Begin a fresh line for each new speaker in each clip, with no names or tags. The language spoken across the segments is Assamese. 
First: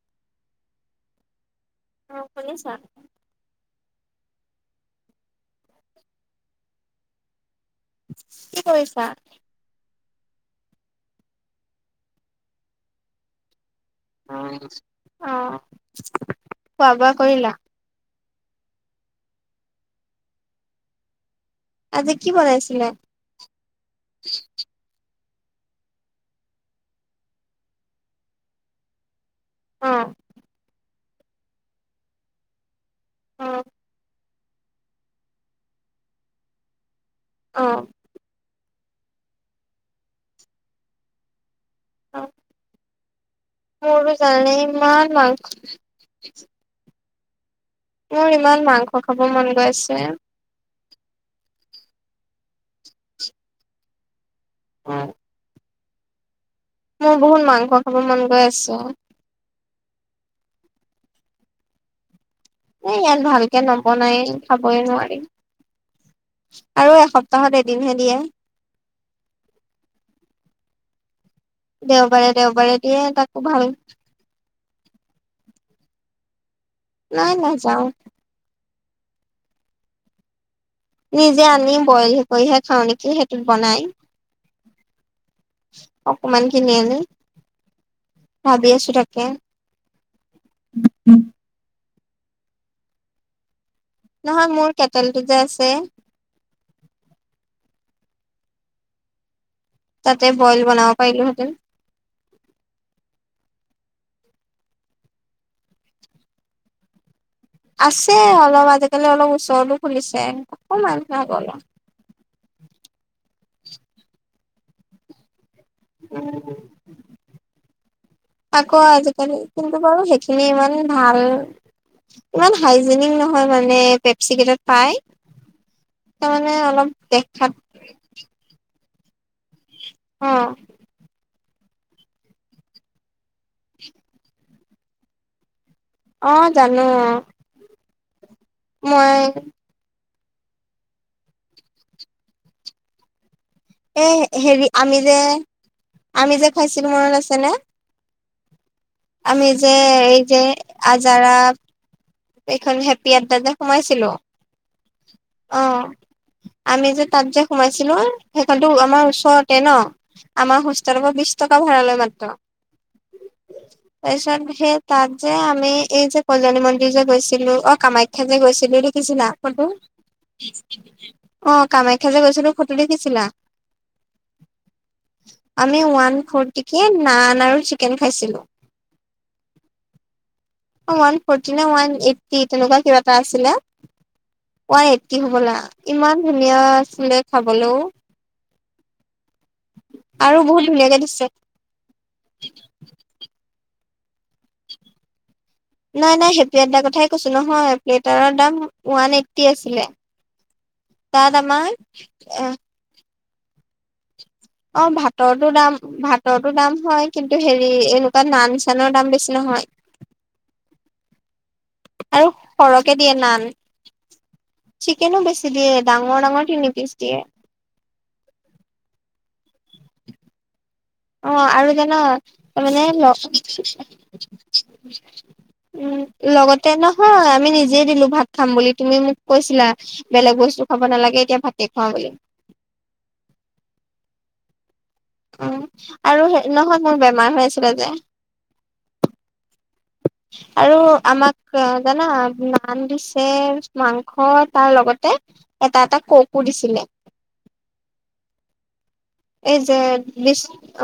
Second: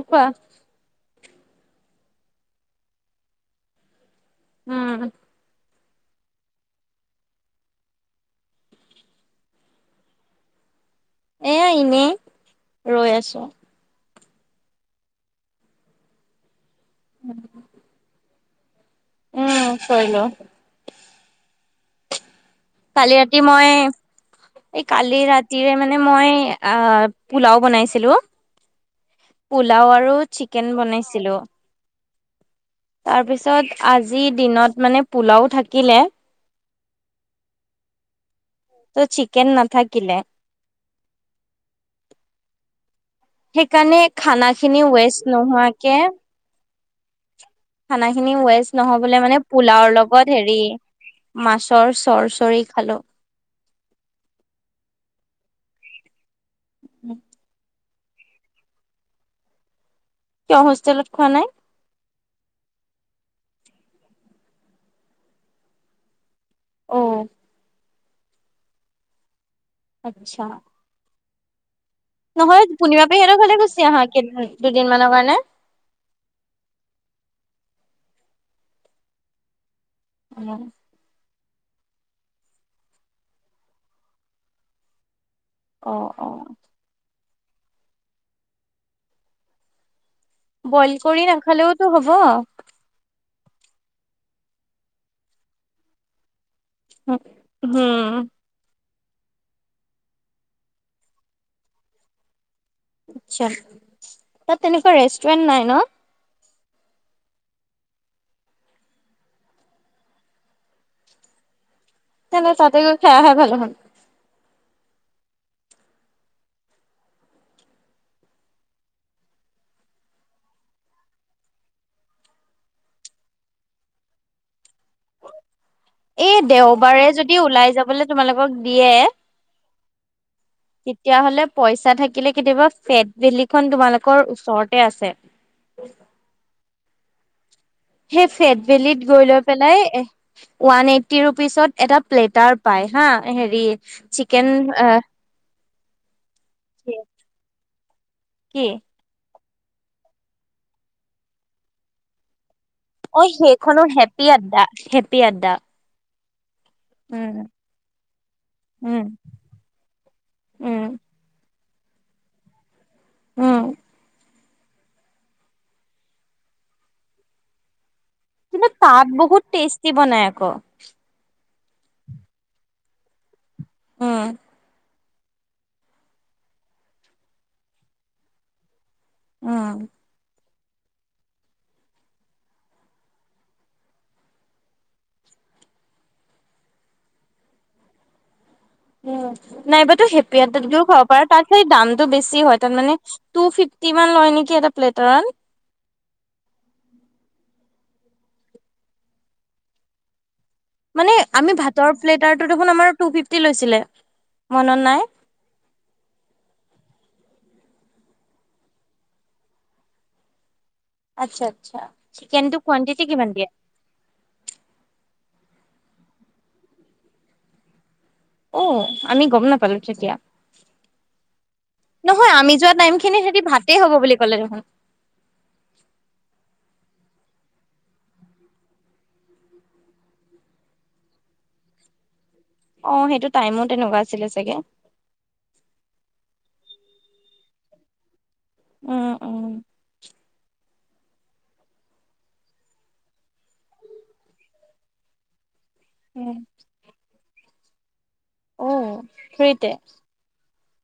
অ কোৱা
অ শুনিছা
উম
কি কৰিছা
এয়া এনেই ৰৈ আছোঁ।
অ'। খোৱা বোৱা কৰিলা
উম কৰিলোঁ
আজি কি বনাইছিলে
কালি ৰাতি মই এই কালি ৰাতি ৰাতিৰে মানে মই আহ পোলাও বনাইছিলোঁ। পোলাও
অ
আৰু চিকেন বনাইছে ছিলো
অ
তাৰপিছত আজি দিনত মানে পোলাও থাকিলে
অ
তো চিকেন নেথাকিলে সেইকাৰণে
মোৰো
খানা
জানানে
খিনি
ইমান
ৱেষ্ট
মাংস
নোহোৱাকে [inaudible] খানা
মোৰ
খিনি
ইমান
ৱেষ্ট
মাংস খাব
নহ'বলে মানে
মন গৈ
পোলাও
আছে
লগত হেৰি মাছৰ চৰচৰি খালোঁ।
অ মোৰ বহুত মাংস খাব মন গৈ আছে
তই হোষ্টেলত খোৱা নাই
এ ইয়াত ভালকে নবনায়ে খাবই নোৱাৰি আৰু
অ
এসপ্তাহত এদিন হে দি দিয়ে
আচ্ছা
দেওবাৰে
নহয়
দেওবাৰে দিয়ে
পুৰ্ণিমা
তাকো
পেহিহঁতৰ ঘৰলে
ভাল
গুছি আহা কেইদিন দুদিনমানৰ কাৰণে
নাই নেযাওঁ
[inaudible] [unintelligible]
নিজে আনি বইল কৰিহে খাওঁ নেকি সেইটোত বনাই
অ', অ'।
অকমান কিনি আনি ভাবি আছো তাকে
বইল কৰি নাখালেও টো হ'ব
নহয় মোৰ কেটেলটো যে আছে
উম, হোমম।
তাতে বইল বনাব পাৰিলো হেঁতেন।
আছা, তাত তেনেকুৱা ৰেষ্টুৰেন্ট নাই ন?
আছে অলপ, আজিকালি অলপ ওচৰৰতো খুলিছে, অকমান আক অলপ
নাইলে [unintelligible] তাতে গও খায় আহা ভাল দেখোন।
উম। আকৌ আজিকালি, কিন্তু বাৰু সেইখিনি ইমান ভাল, ইমান হাইজেনিক নহয় মানে, পেপচি কেইটাত পাই
এ
তাৰমানে অলপ
দেওবাৰে যদি
দেখাত
ওলাই যাবলে তোমালোকক দিয়ে
অ',
তেতিয়া হ'লে পইচা থাকিলে কেতিয়াবা ফেট ভেলি খন তোমালোকৰ ওচৰত এ' আছে।
অ জানো।
সেই ফেটবেলিত
মই
গৈ লৈ পেলাই, এ' ওৱান এইটি ৰুপিচত এটা প্লেটাৰ পাই হা হেৰি
এই
চিকেন
হেৰি
অ
আমি যে আমি যে খাইছিলো, মনত আছে নে?
কি?
আমি যে, এই যে, আজাৰাত এইখন হেপী আড্ডা যে সোমাইছিলো
সেত পিদা।
অ'। আমি যে তাত যে সোমাইছিলো, সেইখনো
উম
আমাৰ ওচৰতে ন, আমাৰ
উম
হোষ্টেলৰ বিশ টকা ভাড়ালৈ মাত্ৰ।
উম
তাছত সেই তাত যে আমি এই যে কলণী মন্দিৰ যে গৈছিলো, অ' কামাখ্যা এে গৈছিল, দেখছিল [unintelligible] না ক তটো
বনায় আক!
অঁ, কামাখ্যা যে গৈছিলোো, ফটো দেখিছিলা?
উম।
আমি ওৱান ফ'ৰটিকে, নান আৰু চিকেন খাইছিলোঁ।
উম।
ওৱান ফৰ্টি নে ওৱান এইটটি, তেনেকুৱা কিবা এটা আছিলে, ওৱান এইটটি হবলা, ইমান ধুনীয়া আছিলে খাবলৈও।
উম, নাইবাতো
আৰু
হেপিয়াতও
বহুত ধুনীয়াকে
খোৱাব পাৰ,
দিছে
তাত খালি দামটো বেছি হয়, তাত মানে টু ফিফ কিমান লয় নেকি, এটা প্লেটাৰত
নাই নাই, হেপী আড্ডাৰ কথাই কৈছিলো'হা, প্লেটাৰৰ দাম ওৱান এইট্টি আছিলে।
মানে
তাত
আমি
আমাৰ
ভাতৰ
এ
প্লেটাৰটো দেখোন আমাৰ তি লৈছিলে মনত
অ
নাই
ভাতৰটো দাম ভাতৰটোো দাম হয় কিন্তু হেৰি এনেকুৱা নান চানৰ দাম বেছি নহয়
আচ্ছা আচ্ছা
আৰু
চিকেনটো
সৰহকে
কোৱানটিটি
দিয়ে
কিমান
নান চিকেনো বেছি দিয়ে ডাঙৰ ডাঙৰ তিনি পিচ দিয়ে
অ আমি গম নাপালো তেতিয়া
অ আৰু জান
নহয় আমি
তাৰ
যোৱা
মানে
টাইম
উম
খিনি সিহঁতি ভাতেই হ'ব বুলি ক'লে দেখোন
লগতে ন হয় আমি নিজে দিলো ভাত খাম বুলি তুমি মোক কৈছিলা বেলেগ বস্তু খাব নালাগে এতিয়া ভাতে খোৱা বুলি
অ সেইটো টাইমো তেনেকুৱা আছিলে চাগে
উম আৰু নহয় মোৰ বেমাৰ হৈ আছিলে যে
উম উম
আৰু আমাক জানা নাম দিছে মাংস তাৰ লগতে এটা এটা ককো
অ
দিছিলে এই
ফ্ৰীতে
যে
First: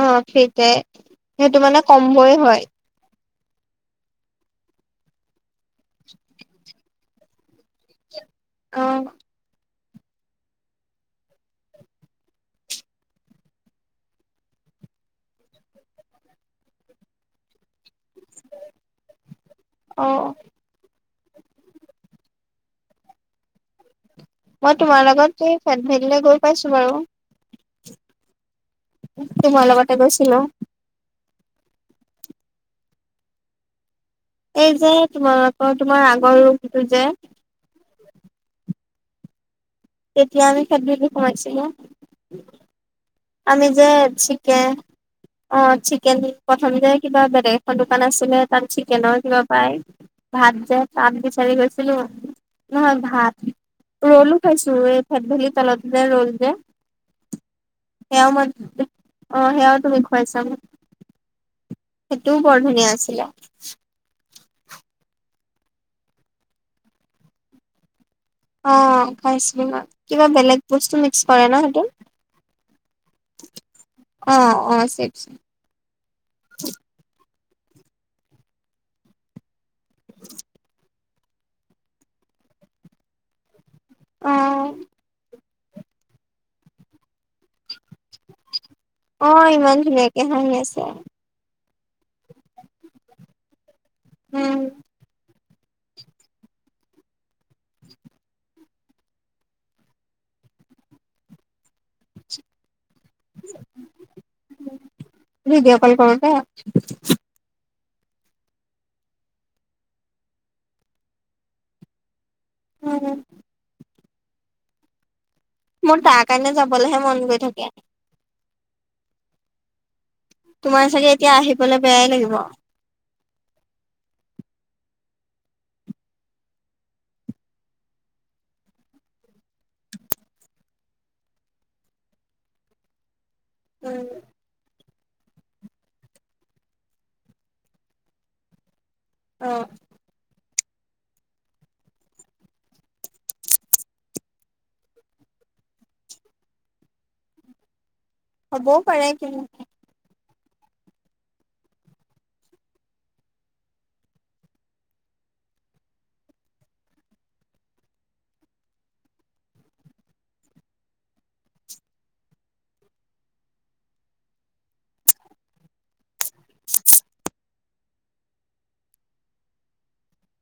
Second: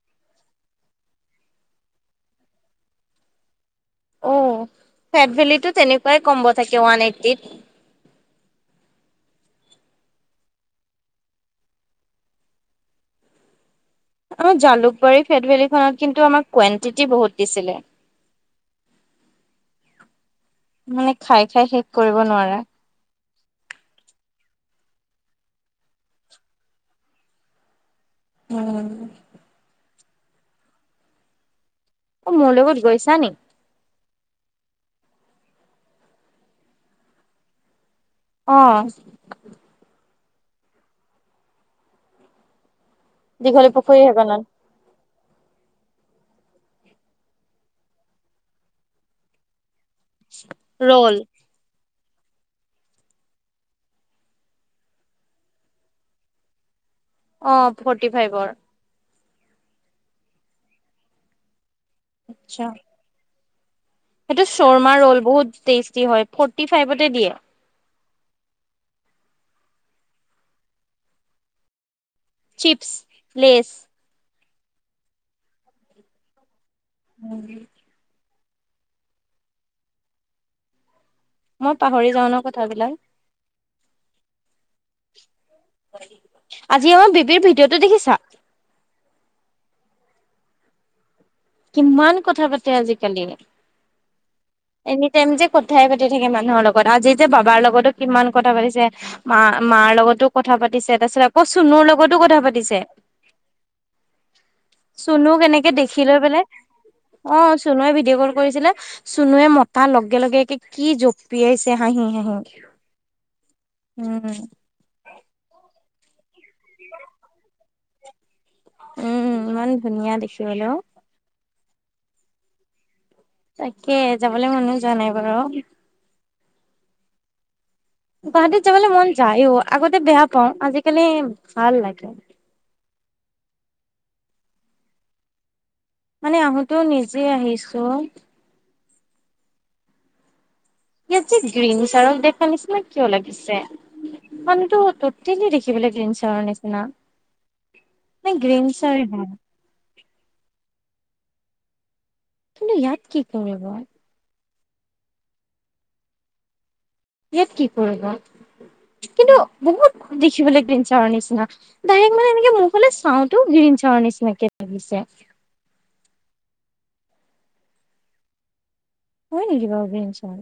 অ ফিতে সেইটো মানে কম বই হয়
অ ফেট ভেলিটোো তেনেকুৱাই কমব থাকে ৱান এইটি এক
অ
অ জালুকবাৰী ফেট ভেলীখনত কিন্তু আমাক কুৱণ্টিটি বহুত দিছিলে
আহ
মানে খাই খাই শেষ কৰিব নোৱাৰাৰে
মই তোমাৰ লগত স ফেট ভেলীৈ গৈ পাইছো বাৰু
উম
এ বৈছিলো
অ মোৰ লগত গৈছা নি
এই যে তোমালোকৰ তোমাৰ আগৰ ৰোগটো যে
আহ
তেতিয়া আমি কেললৈ পহচিলো আমি
দীঘলী
যে
পুখুৰী সেইকনত
শিকে অ চিকেন প্ৰথম যে কিবা বেলেগ এৰ দোকান আছিলে তাত চিকেনৰ কিবা পায় ভাত যায় ত
ৰল
আমি বিচাৰি গৈছো নহয় ভাত ৰ'লো খাইছো এই থেদ ভেলি তলত যে ৰল যে
অ ফৰ্টি
সেয়াও মই
ফাইভৰ
অ সেয়াও তুমি খুৱাইছা সেইটোও বৰ
আচ্ছা
ধুনীয়া আছিলে
সেইটো শৰ্মা ৰল বহুত টেষ্টি হয় ফটি ফাইভতে দিয়ে
অ খাইছিল কিবা বেলেগ বস্তু মিক্স কৰে ন সেইটো
চিপছ্ লেছ
অ অ চিপচ
হয়ে মই পাহৰি যাওঁ ন কথাবিলাক
অ
আজি আমাৰ বেবিৰ ভিডিঅ তো দেখিছা
অ ইমান ধুনীয়াকে হাঁহি আছে।
কিমান কথা পাতে আজিকালি
উম
এনিটাইম যে কথাই পাতি থাকে মানুহৰ লগত আজি যে বাবাৰ লগতো কিমান কথা পাতিছে মা মাৰ লগতো কথা পাতিছে তাৰপিছত আকৌ চুনুৰ লগত লগতো কথা পাতিছে চুনু কেনেকে
ভিডিঅ' কল
দেখি লৈ
কৰোতে
পলে অ চুনুৱে ভিডিঅ' কল কৰিছিলে চুনুৱে মতা লগে লগে কি জঁপিয়াইছে হাঁহি হাঁহি।
উম
উম
মোৰ তাৰ কাৰণে যাবলৈহে মন গৈ থাকে
উম ইমান ধুনীয়া দেখি-
তোমাৰ চাগে এতিয়া আহিব- বলে বেয়াই লাগিব
তাকে যাবলৈ মনো যোৱা নাই বাৰু গুৱাহাটীত যাবলৈ মন যায় অ আগতে বেয়া পাওঁ আজিকালি ভাল লাগে।
উম
মানে আহোতেো নিজেই আহিছো
অ
ইয়াত যে গ্ৰীণ চাৰৰ দেখা নিচিনা কিয় লাগিছে মানুহটো ততেলি দেখিবলৈ গ্ৰীণ চাৰৰ নিচিনা নাই গ্ৰীন
হ'বও
চাৰে
পাৰে কি
হয় কিন্তু ইয়াত কি কৰিব ইয়াত কি কৰিব কিন্তু বহুত দেখিবলৈ গ্ৰীণ চাৰৰ নিচিনা ডাইৰেক্ট মানে এনেকে মুখলে চাওঁতো গ্ৰীণ চাৰৰ নিচিনাকে লাগিছে।
[inaudible]
হয় নেকি বাৰু গ্ৰীণ চাৰ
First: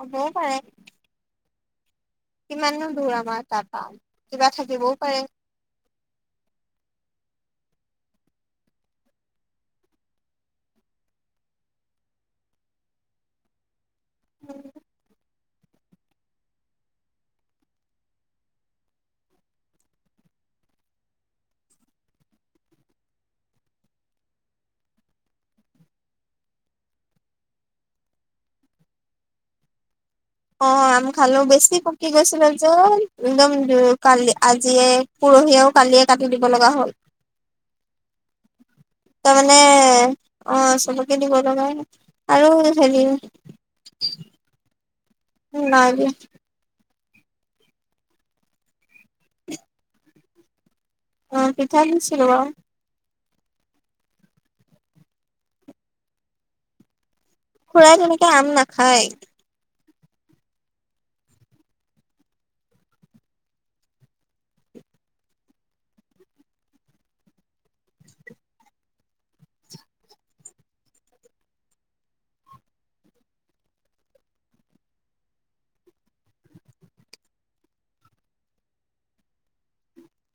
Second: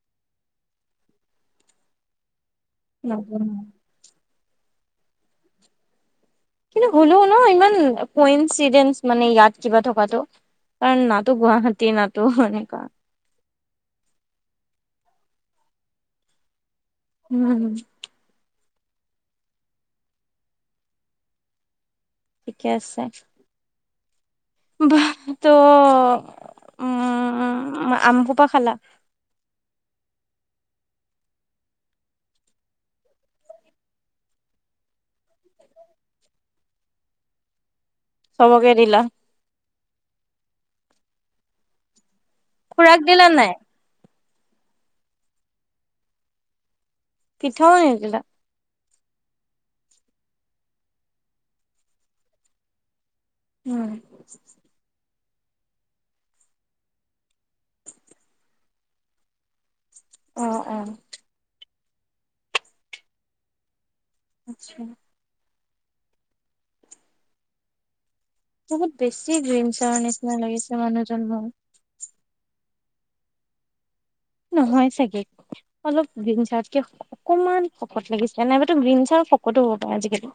হবও পাৰে কিমান নো দূৰ আমাৰ
নাজানো
তাৰ পা কিবা থাকিবও পাৰে
কিন্তু হলেও ন ইমান কইনচিৰিয়েঞ্চ মানে ইয়াত কিবা থকাটো কাৰণ নাটো গুৱাহাটী নাটো এনেকুৱা
উম
উম ঠিকে আছে। বা ত' উম, আম সোপা খালা।
অ' আম খালো বেছি পকি গৈছিলে যে একদম কালি আজিয়ে পৰহিয়ও কালিয়ে কাটি দিব লগা হ'ল।
চবকে দিলা
ত' মানে অ' চব কিনিব লগা আৰু হেৰি
খুৰাক দিলা নাই।
নাই দিয়া।
পিঠাও নিদিলা।
অ' পিঠা দিছিলো আও।
উম
খুৰা তেনেকে আম নাখায়।
অঁ অ। আচ্ছা। বহুত বেছি গ্ৰীন চাৰৰ নিচিনা লাগিছে মানুহ জন মোৰ। নহয় চাগে, অলপ গ্ৰীণ চাৰতকে অকমান শকত লাগিছে নাইবাতো গ্ৰীণ চাৰ্ সকতো হ'ব পাৰে আজিকালি।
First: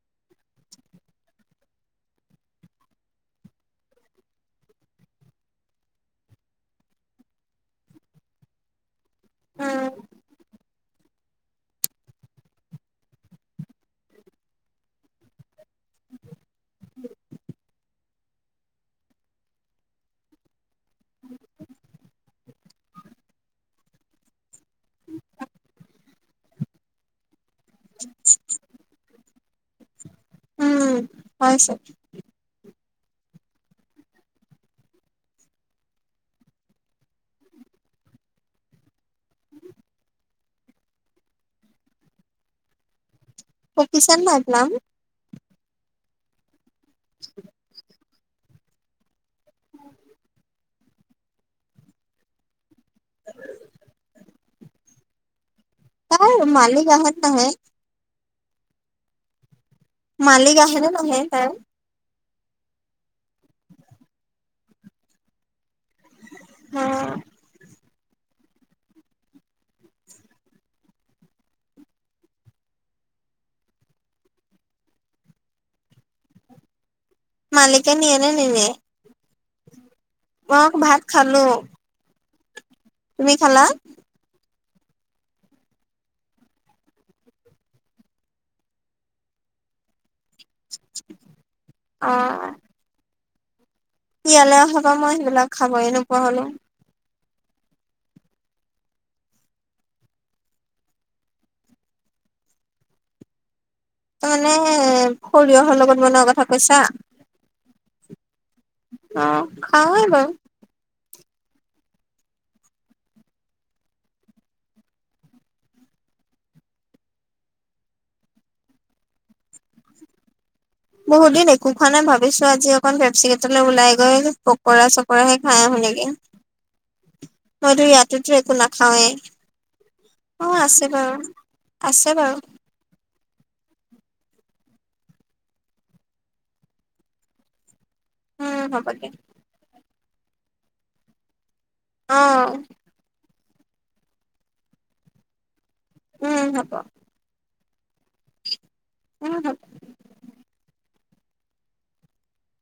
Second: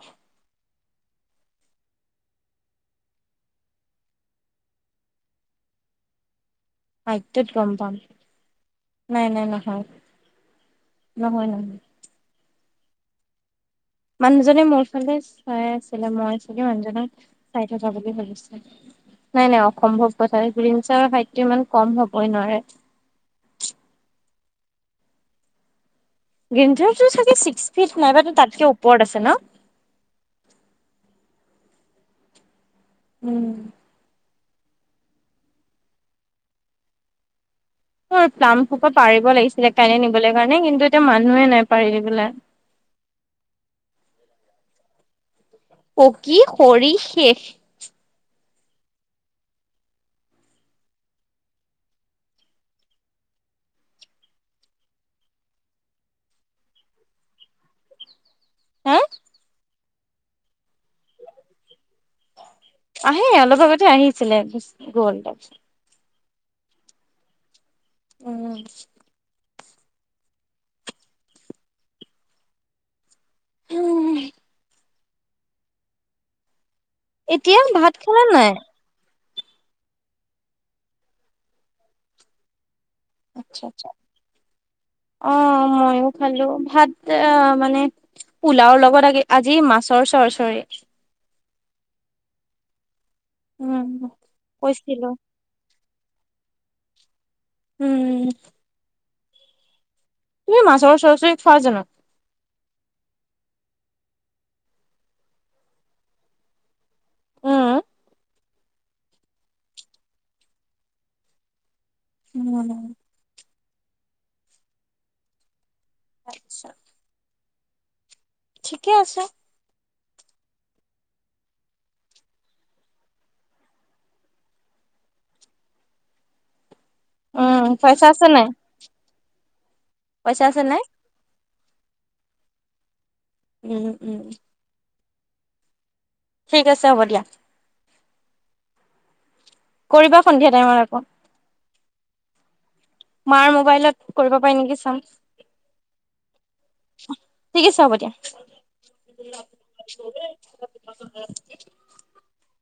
হাইত টোত গম পাম। নাই- নাই নহয়।
উম
নহয়- নহয়। মানুহজনে মোৰ ফালে চাইয়ে আছিলে, মই চাগে মানুহজনক চাই থকা বুলি ভাবিলে। নাই-নাই অসম্ভৱ কথা ছাৰৰ হাইটটো ইমান কম হ'বই নোৱাৰে। গ্ৰীন ছাৰটো চাগে চি স্পিত নাইবা টো তাতকে ওপৰত আছে ন।
উম, হয় চে
উম। মই প্লাম্প সোপা পাৰিব লাগিছিলে কাইলে নিবলৈ কাৰণে, কিন্তু এতিয়া মানুহে নাই পাৰিবলে।
অ' কিশান মাহাদ নাম
পকী সৰি শেষ।
ক' মালিক আহাত নাহে।
হা?
মালিক আহে নে তাইৰ
আহে অলপ আগতে আহিছিলে, গুচি গ'ল।
অঁ
অঁ উম এতিয়া
মালিকে
ভাত
নিয়ে
খালা
নে
নাই।
নিনিয়ে মই আকৌ ভাত খালো। তুমি
আচ্ছা
খালা।
আচ্ছা অ' মইও খালো ভাত মানে পোলাও লগত আজি মাছৰ চৰচ
[inaudible] অ
উম
ইয়ালে অহা পা
কৈছিলো
মই সেইবিলাক খাব এৰিলো। কলে
উম। তুমি মাছৰ সৰচৰী খোৱা জানো?
ত মানে সৰিয়হৰ লগত বনোৱা কথা কৈছা।
উম
অ খাওঁ য়ে বাও।
উম। তাৰিছো ঠিকে আছে।
বহুত দিন একো খোৱা নাই ভাবিছোঁ আজি অকণ বেবচিকটলৈ ওলাই গৈ পকৰা চকৰাহে খাই আহোঁ নেকি।
উম
মইতো
পইচা আছে
ইয়াতেতো
নাই
একো নাখাওৱেই
পইচা
অ
নাই
আছে বাৰু আছে বাৰু।
উম উম। ঠিক আছে হ'ব দিয়া।
উম হব দে।
কৰিবা সন্ধিয়া টাইমত আকৌ।
অঁ
মাৰ মোবাইলত কৰিব পাই নেকি চাম।
উম হব।
ঠিক আছে হ'ব দিয়া।
উম হ'ব।
[unintelligible] ম [unintelligible]